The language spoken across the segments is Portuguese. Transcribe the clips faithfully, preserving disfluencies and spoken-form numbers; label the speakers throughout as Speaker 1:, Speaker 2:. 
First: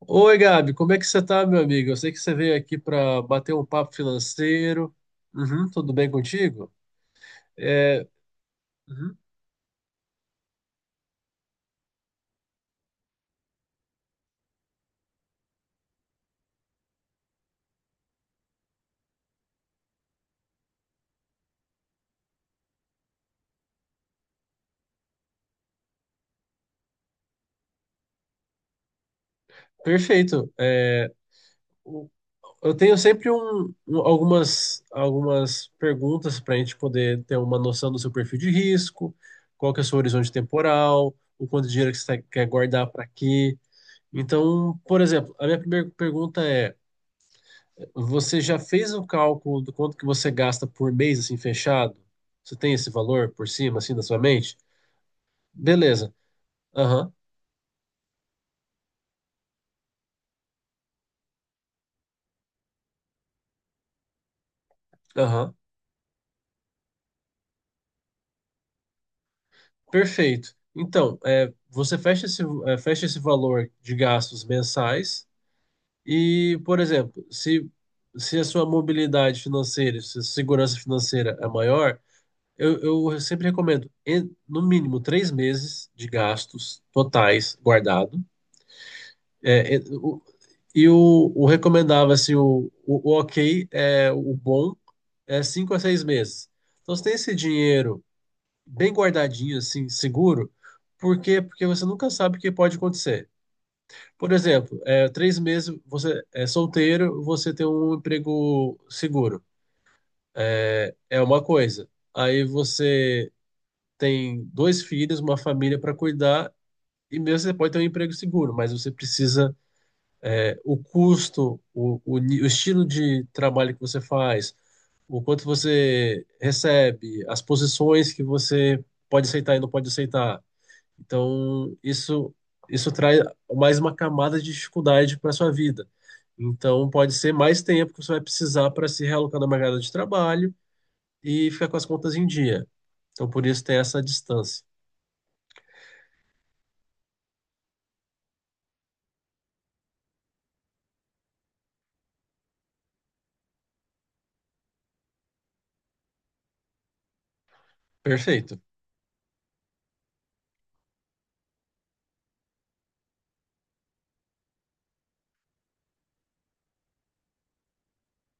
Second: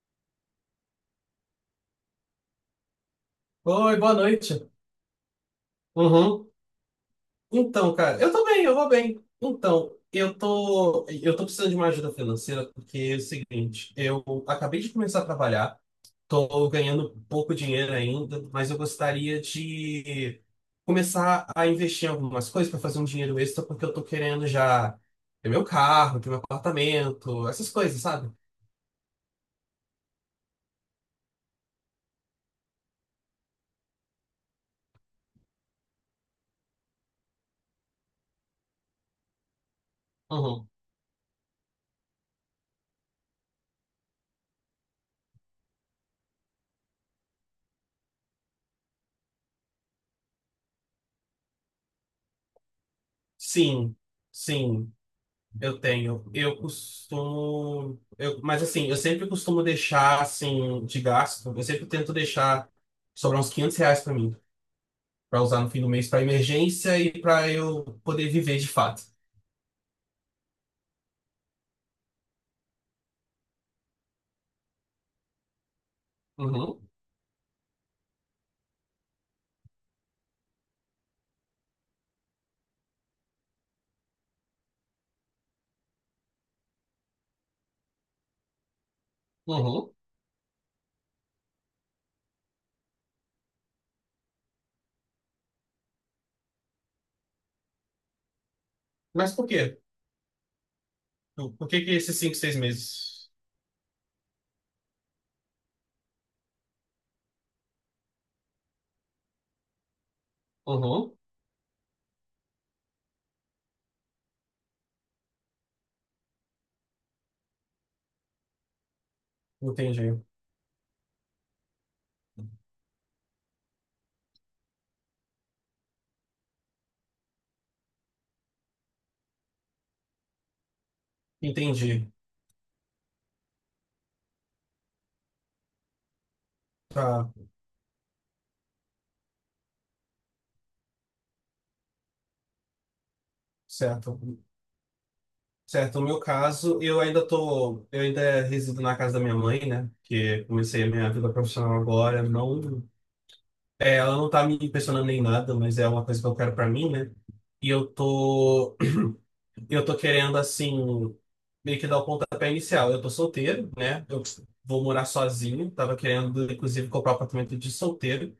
Speaker 1: Oi, Gabi, como é que você tá, meu amigo? Eu sei que você veio aqui para bater um papo
Speaker 2: Oi, boa noite.
Speaker 1: financeiro. Uhum, tudo bem
Speaker 2: Uhum.
Speaker 1: contigo?
Speaker 2: Então,
Speaker 1: É,
Speaker 2: cara, eu tô bem, eu vou
Speaker 1: uhum,
Speaker 2: bem. Então, eu tô, eu tô precisando de uma ajuda financeira porque é o seguinte, eu acabei de começar a trabalhar, tô ganhando pouco dinheiro ainda, mas eu gostaria de começar a investir em algumas coisas para fazer um dinheiro extra porque eu tô querendo já ter meu carro, ter meu apartamento, essas coisas, sabe?
Speaker 1: perfeito. É, o- eu tenho sempre um- um- algumas, algumas perguntas para a gente poder ter uma noção do seu perfil de risco, qual que é o seu horizonte
Speaker 2: Uhum.
Speaker 1: temporal, o quanto de dinheiro que você tá- quer guardar para quê. Então, por exemplo, a minha primeira pergunta é: você já fez o cálculo do quanto que você gasta por mês, assim, fechado? Você tem esse valor por cima, assim,
Speaker 2: Sim,
Speaker 1: na sua mente?
Speaker 2: sim. Eu
Speaker 1: Beleza.
Speaker 2: tenho. Eu
Speaker 1: Aham,
Speaker 2: costumo. Eu, mas assim, eu sempre costumo deixar assim de gasto. Eu sempre tento deixar sobrar uns quinhentos reais pra mim, pra
Speaker 1: aham.
Speaker 2: usar no fim do mês pra emergência e pra eu poder viver de fato.
Speaker 1: Perfeito. Então, é, você fecha esse, é, fecha esse valor de gastos mensais e, por
Speaker 2: Uhum,
Speaker 1: exemplo, se, se a sua mobilidade financeira, se a sua segurança financeira é maior, eu, eu sempre recomendo, em- no mínimo, três meses de gastos totais guardado. É, é,
Speaker 2: uhum.
Speaker 1: o- E o, o recomendável, assim, o, o, o ok, é, o bom, é cinco a seis meses. Então, você tem esse dinheiro bem
Speaker 2: Mas por
Speaker 1: guardadinho,
Speaker 2: quê?
Speaker 1: assim, seguro, por quê?
Speaker 2: Por
Speaker 1: Porque
Speaker 2: por que
Speaker 1: você
Speaker 2: que
Speaker 1: nunca
Speaker 2: esses cinco
Speaker 1: sabe o que
Speaker 2: seis
Speaker 1: pode
Speaker 2: meses?
Speaker 1: acontecer. Por exemplo, é, três meses você é solteiro, você tem um emprego seguro.
Speaker 2: Uhum.
Speaker 1: É uma coisa. Aí você tem dois filhos, uma família para cuidar, e mesmo você pode ter um emprego seguro, mas você precisa
Speaker 2: Entendi.
Speaker 1: o custo, o, o, ni- o estilo de trabalho que você faz, o quanto você recebe, as posições que você pode aceitar e não pode aceitar. Então,
Speaker 2: Entendi.
Speaker 1: isso, isso traz mais uma camada de dificuldade para sua vida. Então, pode
Speaker 2: Tá,
Speaker 1: ser mais tempo que você vai precisar para se realocar no mercado de trabalho e ficar com as contas em dia. Então, por isso tem essa
Speaker 2: certo.
Speaker 1: distância.
Speaker 2: Certo, no meu caso, eu ainda tô, eu ainda resido na casa da minha mãe, né? Que comecei a minha vida profissional agora, não. É, ela não tá me impressionando nem nada, mas é uma coisa que eu quero pra mim, né? E eu
Speaker 1: Perfeito.
Speaker 2: tô, eu tô querendo, assim, meio que dar o pontapé inicial. Eu tô solteiro, né? Eu vou morar sozinho. Tava querendo, inclusive, comprar um apartamento de solteiro.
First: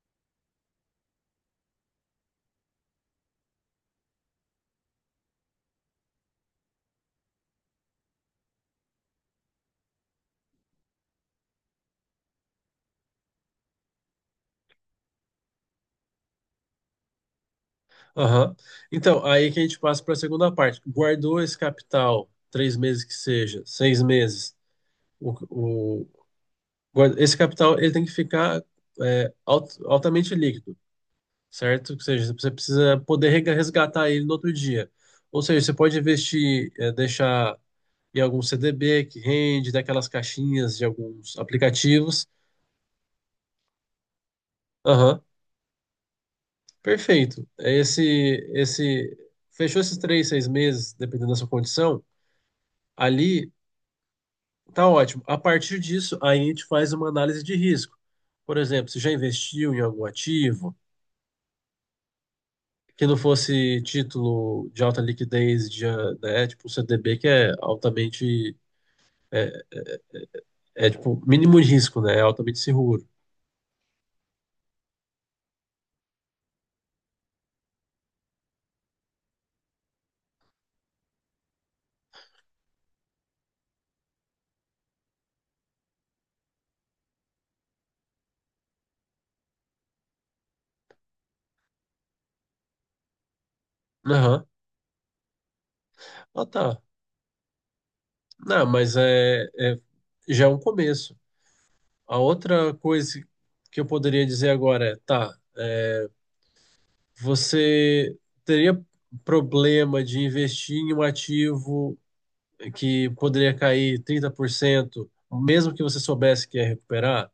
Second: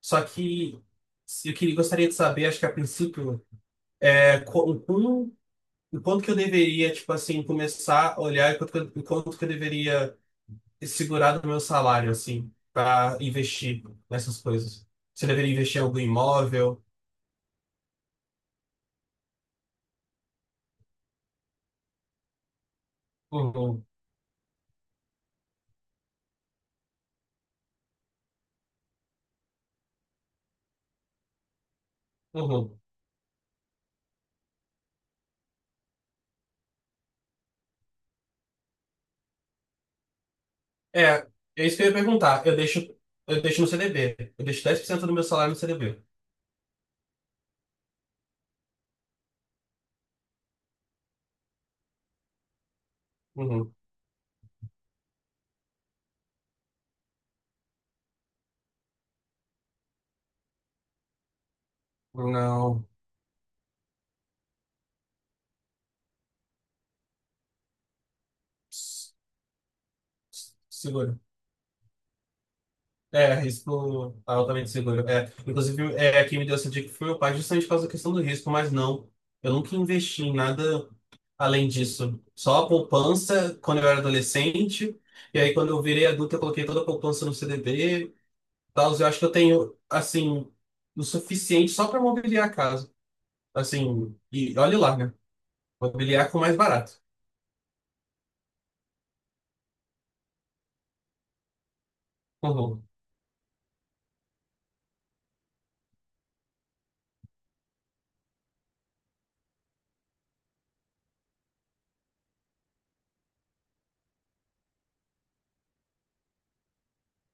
Speaker 2: Só que se- eu queria, gostaria de saber, acho que a princípio, é, co- o como, o quanto que eu deveria, tipo assim, começar a olhar e quanto que eu, o quanto que eu deveria segurar do meu salário, assim, pra investir nessas coisas. Se eu deveria investir em algum imóvel.
Speaker 1: Aham. Então, aí que a gente passa para a segunda parte. Guardou esse capital, três meses que seja,
Speaker 2: Uhum,
Speaker 1: seis meses. O, o- guarda- Esse capital ele tem que ficar é, alt- altamente líquido, certo? Ou seja, você
Speaker 2: uhum.
Speaker 1: precisa poder rega- resgatar ele no outro dia. Ou seja, você pode investir, é, deixar em algum C D B que rende, daquelas caixinhas de
Speaker 2: É,
Speaker 1: alguns
Speaker 2: é isso que eu ia
Speaker 1: aplicativos.
Speaker 2: perguntar. Eu deixo, eu deixo no C D B. Eu deixo dez por cento do
Speaker 1: Aham,
Speaker 2: meu salário no C D B.
Speaker 1: perfeito. É Esse, esse, fechou esses três, seis meses, dependendo da sua condição. Ali
Speaker 2: Uhum.
Speaker 1: tá ótimo. A partir disso, aí a gente faz uma análise de risco. Por exemplo, se já investiu em algum ativo
Speaker 2: Não.
Speaker 1: que não fosse título de alta liquidez, de, né, tipo o C D B, que é altamente,
Speaker 2: S-
Speaker 1: é,
Speaker 2: s-
Speaker 1: é,
Speaker 2: Seguro.
Speaker 1: tipo mínimo de risco, né, é altamente seguro.
Speaker 2: É, risco altamente seguro. É, inclusive, é, quem me deu essa dica foi meu pai, justamente por causa da questão do risco, mas não. Eu nunca investi em nada além disso. Só a poupança quando eu era adolescente. E aí, quando eu virei adulto, eu coloquei toda a poupança no C D B. e Tal, eu acho que eu tenho, assim, o suficiente só para mobiliar a casa. Assim,
Speaker 1: Aham.
Speaker 2: e olhe lá, né? Vou com o
Speaker 1: Ah,
Speaker 2: mais
Speaker 1: tá.
Speaker 2: barato.
Speaker 1: Não, mas é, é- já é um começo. A outra
Speaker 2: Uhum.
Speaker 1: coisa que eu poderia dizer agora é, tá, você teria problema de investir em um ativo que poderia cair trinta por cento, mesmo que você soubesse que ia recuperar,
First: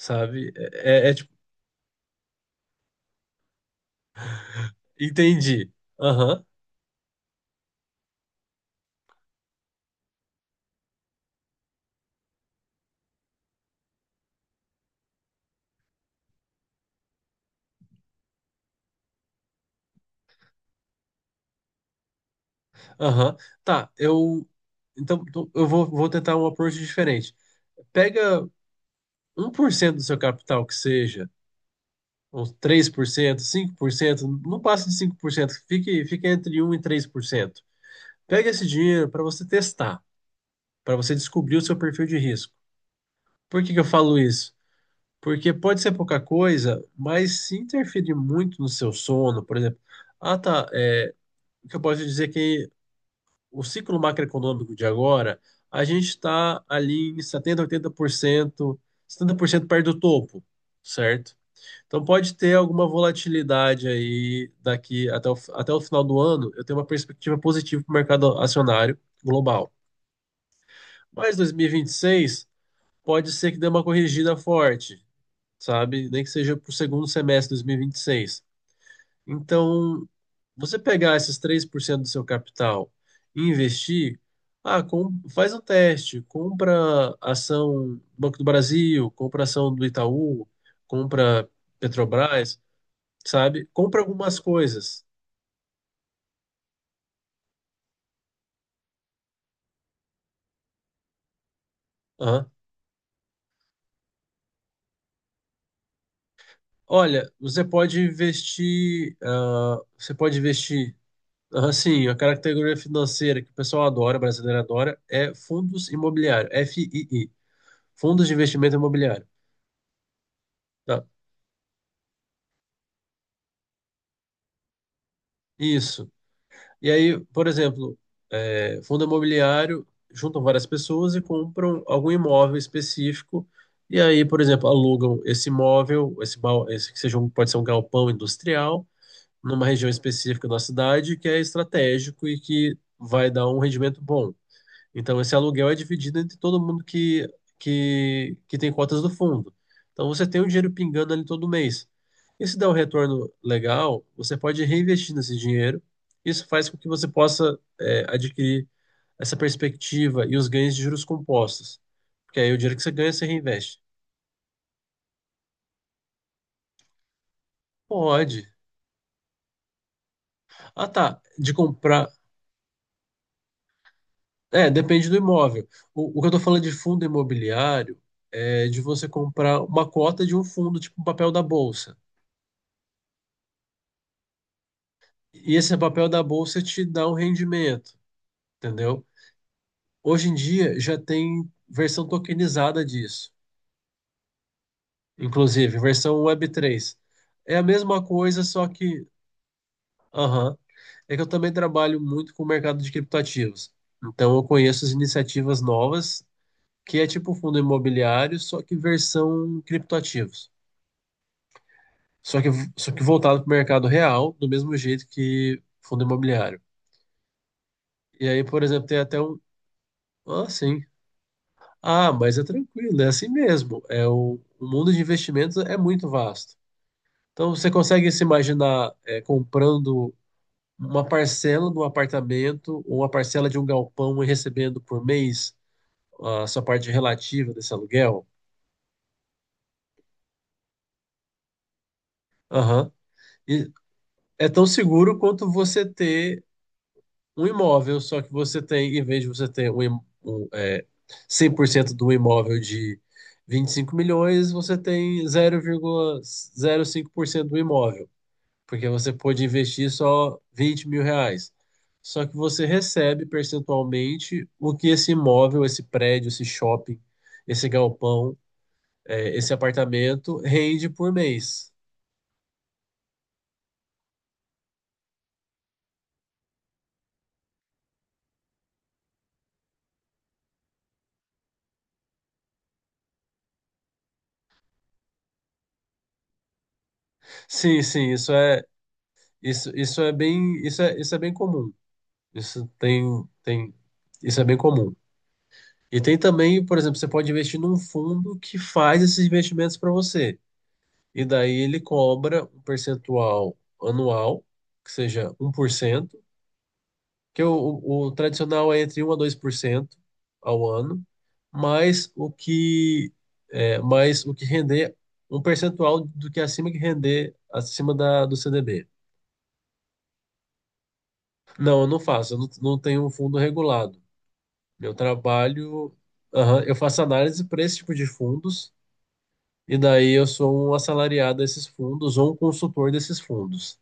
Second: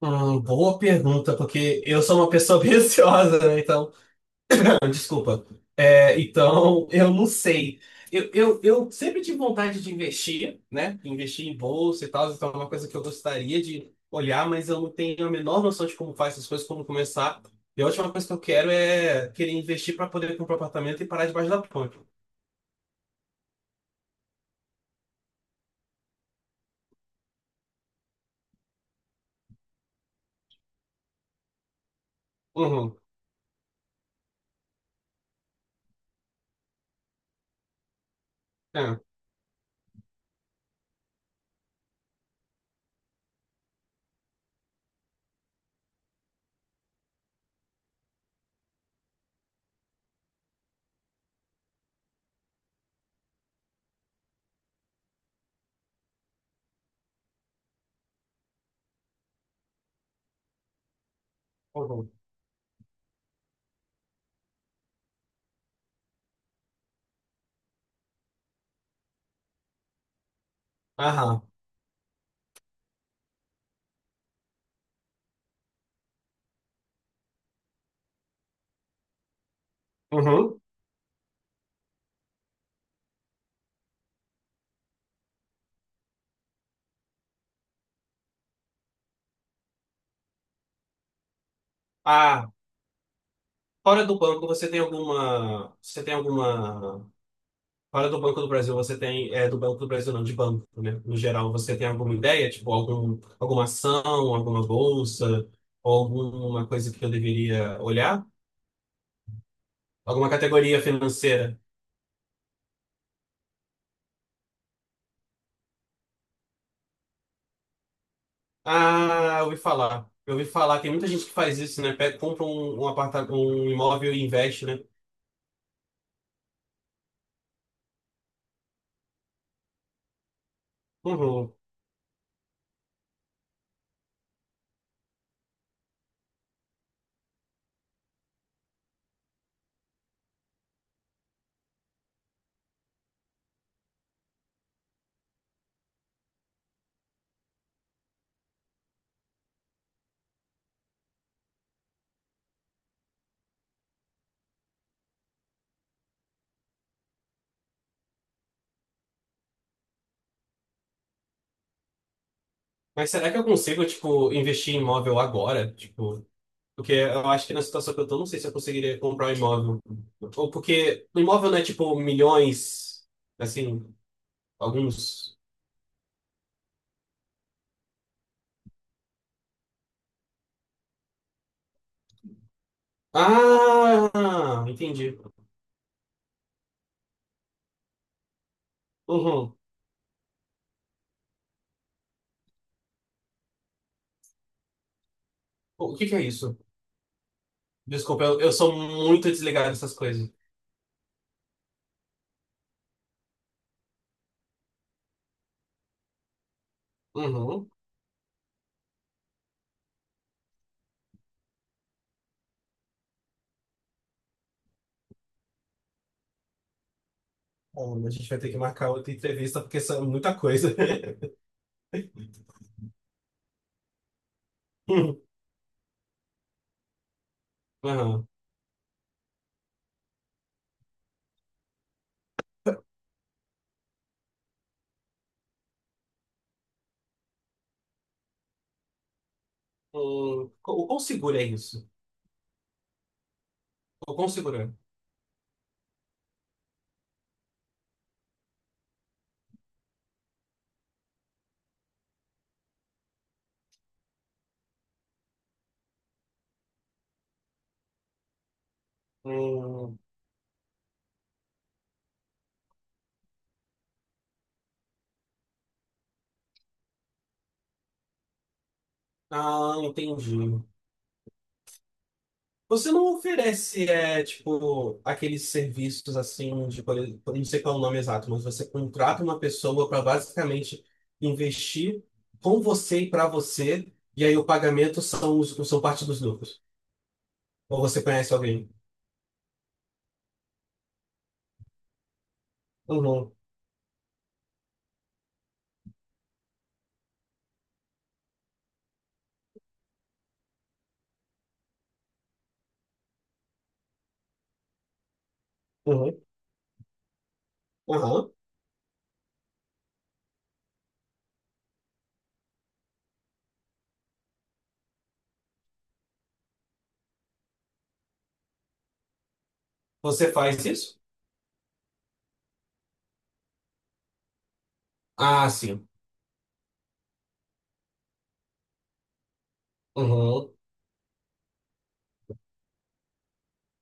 Speaker 2: Hum, boa
Speaker 1: É, é, é tipo,
Speaker 2: pergunta, porque eu sou uma pessoa bem ansiosa, né? Então, desculpa.
Speaker 1: entendi.
Speaker 2: É,
Speaker 1: Aham,
Speaker 2: então, eu não sei. Eu, eu, eu sempre tive vontade de investir, né? Investir em bolsa e tal, então é uma coisa que eu gostaria de olhar, mas eu não tenho a menor noção de como faz essas coisas, como começar. E a última coisa que eu quero é querer investir para poder comprar um apartamento e parar debaixo da ponte.
Speaker 1: aham. Tá, eu. Então, tô- eu vou, vou tentar um approach diferente. Pega um por cento do seu capital, que seja, uns três
Speaker 2: Uhum.
Speaker 1: por cento, cinco por cento, não passe de cinco por cento, fique, fique entre um e três por cento. Pega esse
Speaker 2: É.
Speaker 1: dinheiro para você testar, para você descobrir o seu perfil de risco. Por que que eu falo isso? Porque pode ser pouca coisa, mas se interferir muito no seu sono, por exemplo, ah tá, é, o que eu posso dizer é que o ciclo macroeconômico de agora, a gente está ali em setenta oitenta por cento, setenta por cento perto do topo, certo? Então
Speaker 2: Uhum.
Speaker 1: pode ter alguma volatilidade aí daqui até o, até o final do ano, eu tenho uma perspectiva positiva para o mercado acionário global. Mas
Speaker 2: Aham.
Speaker 1: dois mil e vinte e seis pode ser que dê uma corrigida forte, sabe? Nem que seja para o segundo semestre de dois mil e e vinte e seis. Então,
Speaker 2: Uhum.
Speaker 1: você pegar esses três por cento do seu capital e investir, ah, com- faz um teste, compra ação do Banco do Brasil, compra ação do Itaú, compra
Speaker 2: Ah,
Speaker 1: Petrobras, sabe? Compra
Speaker 2: Fora do
Speaker 1: algumas
Speaker 2: banco, você tem
Speaker 1: coisas.
Speaker 2: alguma. Você tem alguma. Fora do Banco do Brasil, você tem. É, do Banco do Brasil, não, de banco, né? No geral, você tem alguma ideia?
Speaker 1: Aham.
Speaker 2: Tipo, algum, alguma ação, alguma bolsa, ou alguma coisa que eu
Speaker 1: Olha, você
Speaker 2: deveria
Speaker 1: pode
Speaker 2: olhar?
Speaker 1: investir, ah, você
Speaker 2: Alguma
Speaker 1: pode
Speaker 2: categoria
Speaker 1: investir,
Speaker 2: financeira?
Speaker 1: assim a categoria financeira que o pessoal adora, brasileiro adora, é fundos imobiliários, F I I. Fundos de investimento imobiliário.
Speaker 2: Ah, eu ouvi falar. Eu ouvi falar, tem
Speaker 1: Tá?
Speaker 2: muita gente que faz isso, né? Pega, compra um, um, aparta- um imóvel e investe, né?
Speaker 1: Isso. E aí, por exemplo, é, fundo imobiliário juntam várias pessoas e
Speaker 2: Uhum.
Speaker 1: compram algum imóvel específico. E aí, por exemplo, alugam esse imóvel, esse, bal- esse que seja um, pode ser um galpão industrial, numa região específica da cidade que é estratégico e que vai dar um rendimento bom. Então, esse aluguel é dividido entre todo mundo que, que, que tem cotas do fundo. Então, você tem o dinheiro pingando ali todo mês. E se der um retorno legal, você pode reinvestir nesse dinheiro. Isso faz com que você possa, é, adquirir essa perspectiva e os ganhos de juros compostos. Porque aí o dinheiro que você
Speaker 2: Mas
Speaker 1: ganha, você
Speaker 2: será que eu
Speaker 1: reinveste.
Speaker 2: consigo, tipo, investir em imóvel agora? Tipo. Porque eu acho que na situação que eu tô, não sei se
Speaker 1: Pode.
Speaker 2: eu conseguiria comprar um imóvel. Ou
Speaker 1: Ah,
Speaker 2: porque
Speaker 1: tá.
Speaker 2: o imóvel
Speaker 1: De
Speaker 2: não é tipo
Speaker 1: comprar.
Speaker 2: milhões, assim,
Speaker 1: É, depende do
Speaker 2: alguns.
Speaker 1: imóvel. O, o que eu tô falando de fundo imobiliário é de você comprar uma cota de um fundo, tipo um papel da bolsa.
Speaker 2: Ah, entendi.
Speaker 1: E esse papel da bolsa te dá um rendimento, entendeu?
Speaker 2: Uhum.
Speaker 1: Hoje em dia já tem versão tokenizada disso, inclusive
Speaker 2: O que que
Speaker 1: versão
Speaker 2: é isso?
Speaker 1: web três. É a mesma
Speaker 2: Desculpa, eu,
Speaker 1: coisa,
Speaker 2: eu
Speaker 1: só
Speaker 2: sou
Speaker 1: que,
Speaker 2: muito desligado dessas coisas.
Speaker 1: aham, é que eu também trabalho muito com o mercado de criptoativos. Então eu conheço as iniciativas novas, que é tipo fundo
Speaker 2: Uhum.
Speaker 1: imobiliário, só que versão criptoativos. Só que, só que voltado para o mercado real, do mesmo jeito que fundo imobiliário.
Speaker 2: Bom, a
Speaker 1: E
Speaker 2: gente vai
Speaker 1: aí,
Speaker 2: ter que
Speaker 1: por exemplo,
Speaker 2: marcar
Speaker 1: tem
Speaker 2: outra
Speaker 1: até um.
Speaker 2: entrevista porque são muita
Speaker 1: Ah,
Speaker 2: coisa.
Speaker 1: sim. Ah, mas é tranquilo, é assim mesmo. É o, o mundo de
Speaker 2: Uhum.
Speaker 1: investimentos é muito vasto. Então você consegue se
Speaker 2: Uhum.
Speaker 1: imaginar é, comprando uma parcela de um apartamento ou uma parcela de um galpão e recebendo por mês a sua parte relativa desse aluguel?
Speaker 2: O o quão seguro é isso?
Speaker 1: Aham. E
Speaker 2: O quão
Speaker 1: é
Speaker 2: seguro
Speaker 1: tão
Speaker 2: é?
Speaker 1: seguro quanto você ter um imóvel, só que você tem, em vez de você ter um, im- um, é, cem por cento de um imóvel de vinte e cinco milhões, você tem zero zero vírgula zero cinco por cento do imóvel. Porque você pode investir
Speaker 2: Hum.
Speaker 1: só vinte mil reais. Só que você recebe percentualmente o que esse imóvel, esse prédio, esse shopping, esse galpão, eh, esse
Speaker 2: Ah,
Speaker 1: apartamento
Speaker 2: entendi.
Speaker 1: rende por mês.
Speaker 2: Você não oferece, é, tipo, aqueles serviços assim, de, por exemplo, não sei qual é o nome exato, mas você contrata uma pessoa para basicamente investir com você e para você, e aí o pagamento são, os- são parte dos lucros. Ou
Speaker 1: Sim,
Speaker 2: você
Speaker 1: sim, isso
Speaker 2: conhece
Speaker 1: é
Speaker 2: alguém?
Speaker 1: isso, isso é bem isso é, isso é bem comum. Isso tem
Speaker 2: Uhum,
Speaker 1: tem isso é bem comum. E tem também, por exemplo, você pode investir num fundo que faz esses investimentos para você. E daí ele cobra um percentual anual, que seja um por
Speaker 2: uhum,
Speaker 1: cento que o, o, o
Speaker 2: uhum.
Speaker 1: tradicional é entre um a dois por cento ao ano, mais o que é, mais o que render um percentual do que acima que render acima da, do C D B.
Speaker 2: Você faz isso?
Speaker 1: Não, eu não faço, eu não, não tenho um fundo regulado. Meu
Speaker 2: Ah, sim.
Speaker 1: trabalho, aham, eu faço análise para esse tipo de fundos, e daí eu
Speaker 2: Uhum.
Speaker 1: sou um assalariado desses fundos ou um consultor desses fundos.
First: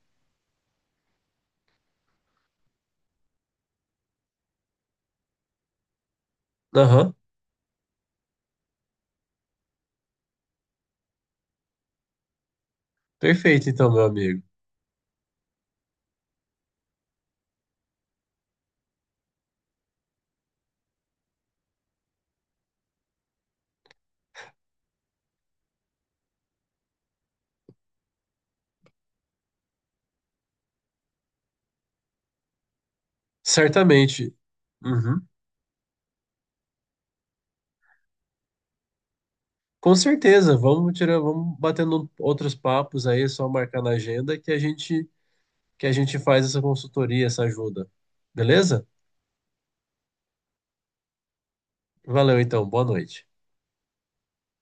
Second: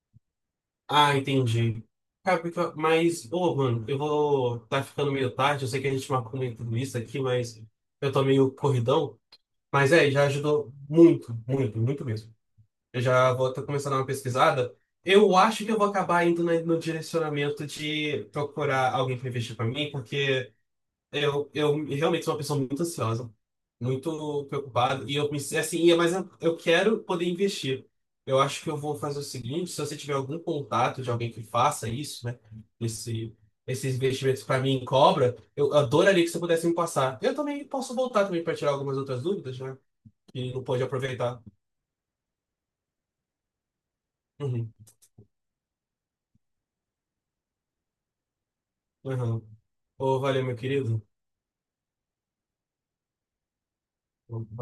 Speaker 2: Ah, entendi. Cara, porque- Mas, ô, mano, eu vou. Tá ficando meio tarde, eu sei que a gente marcou meio tudo isso
Speaker 1: Aham,
Speaker 2: aqui, mas eu tô meio corridão. Mas é, já ajudou muito, muito, muito mesmo. Eu já vou estar
Speaker 1: perfeito então,
Speaker 2: começando a dar
Speaker 1: meu
Speaker 2: uma
Speaker 1: amigo.
Speaker 2: pesquisada. Eu acho que eu vou acabar indo na- no direcionamento de procurar alguém para investir para mim, porque eu, eu realmente sou uma pessoa muito ansiosa, muito preocupada, e eu me assim, e é- mas eu, eu quero poder investir. Eu acho que eu vou fazer o seguinte, se você tiver algum contato de alguém que faça isso, né, esse, esses
Speaker 1: Certamente.
Speaker 2: investimentos para mim em
Speaker 1: Uhum.
Speaker 2: cobra, eu adoraria que você pudesse me passar. Eu também posso voltar também para tirar algumas outras dúvidas, né?
Speaker 1: Com
Speaker 2: E
Speaker 1: certeza,
Speaker 2: não pode
Speaker 1: vamos tirar,
Speaker 2: aproveitar.
Speaker 1: vamos batendo outros papos aí, é só marcar na agenda que a
Speaker 2: Uhum.
Speaker 1: gente que a gente faz essa consultoria, essa ajuda. Beleza?
Speaker 2: Uhum. Ô, valeu, meu querido.
Speaker 1: Valeu então, boa noite.
Speaker 2: Valeu.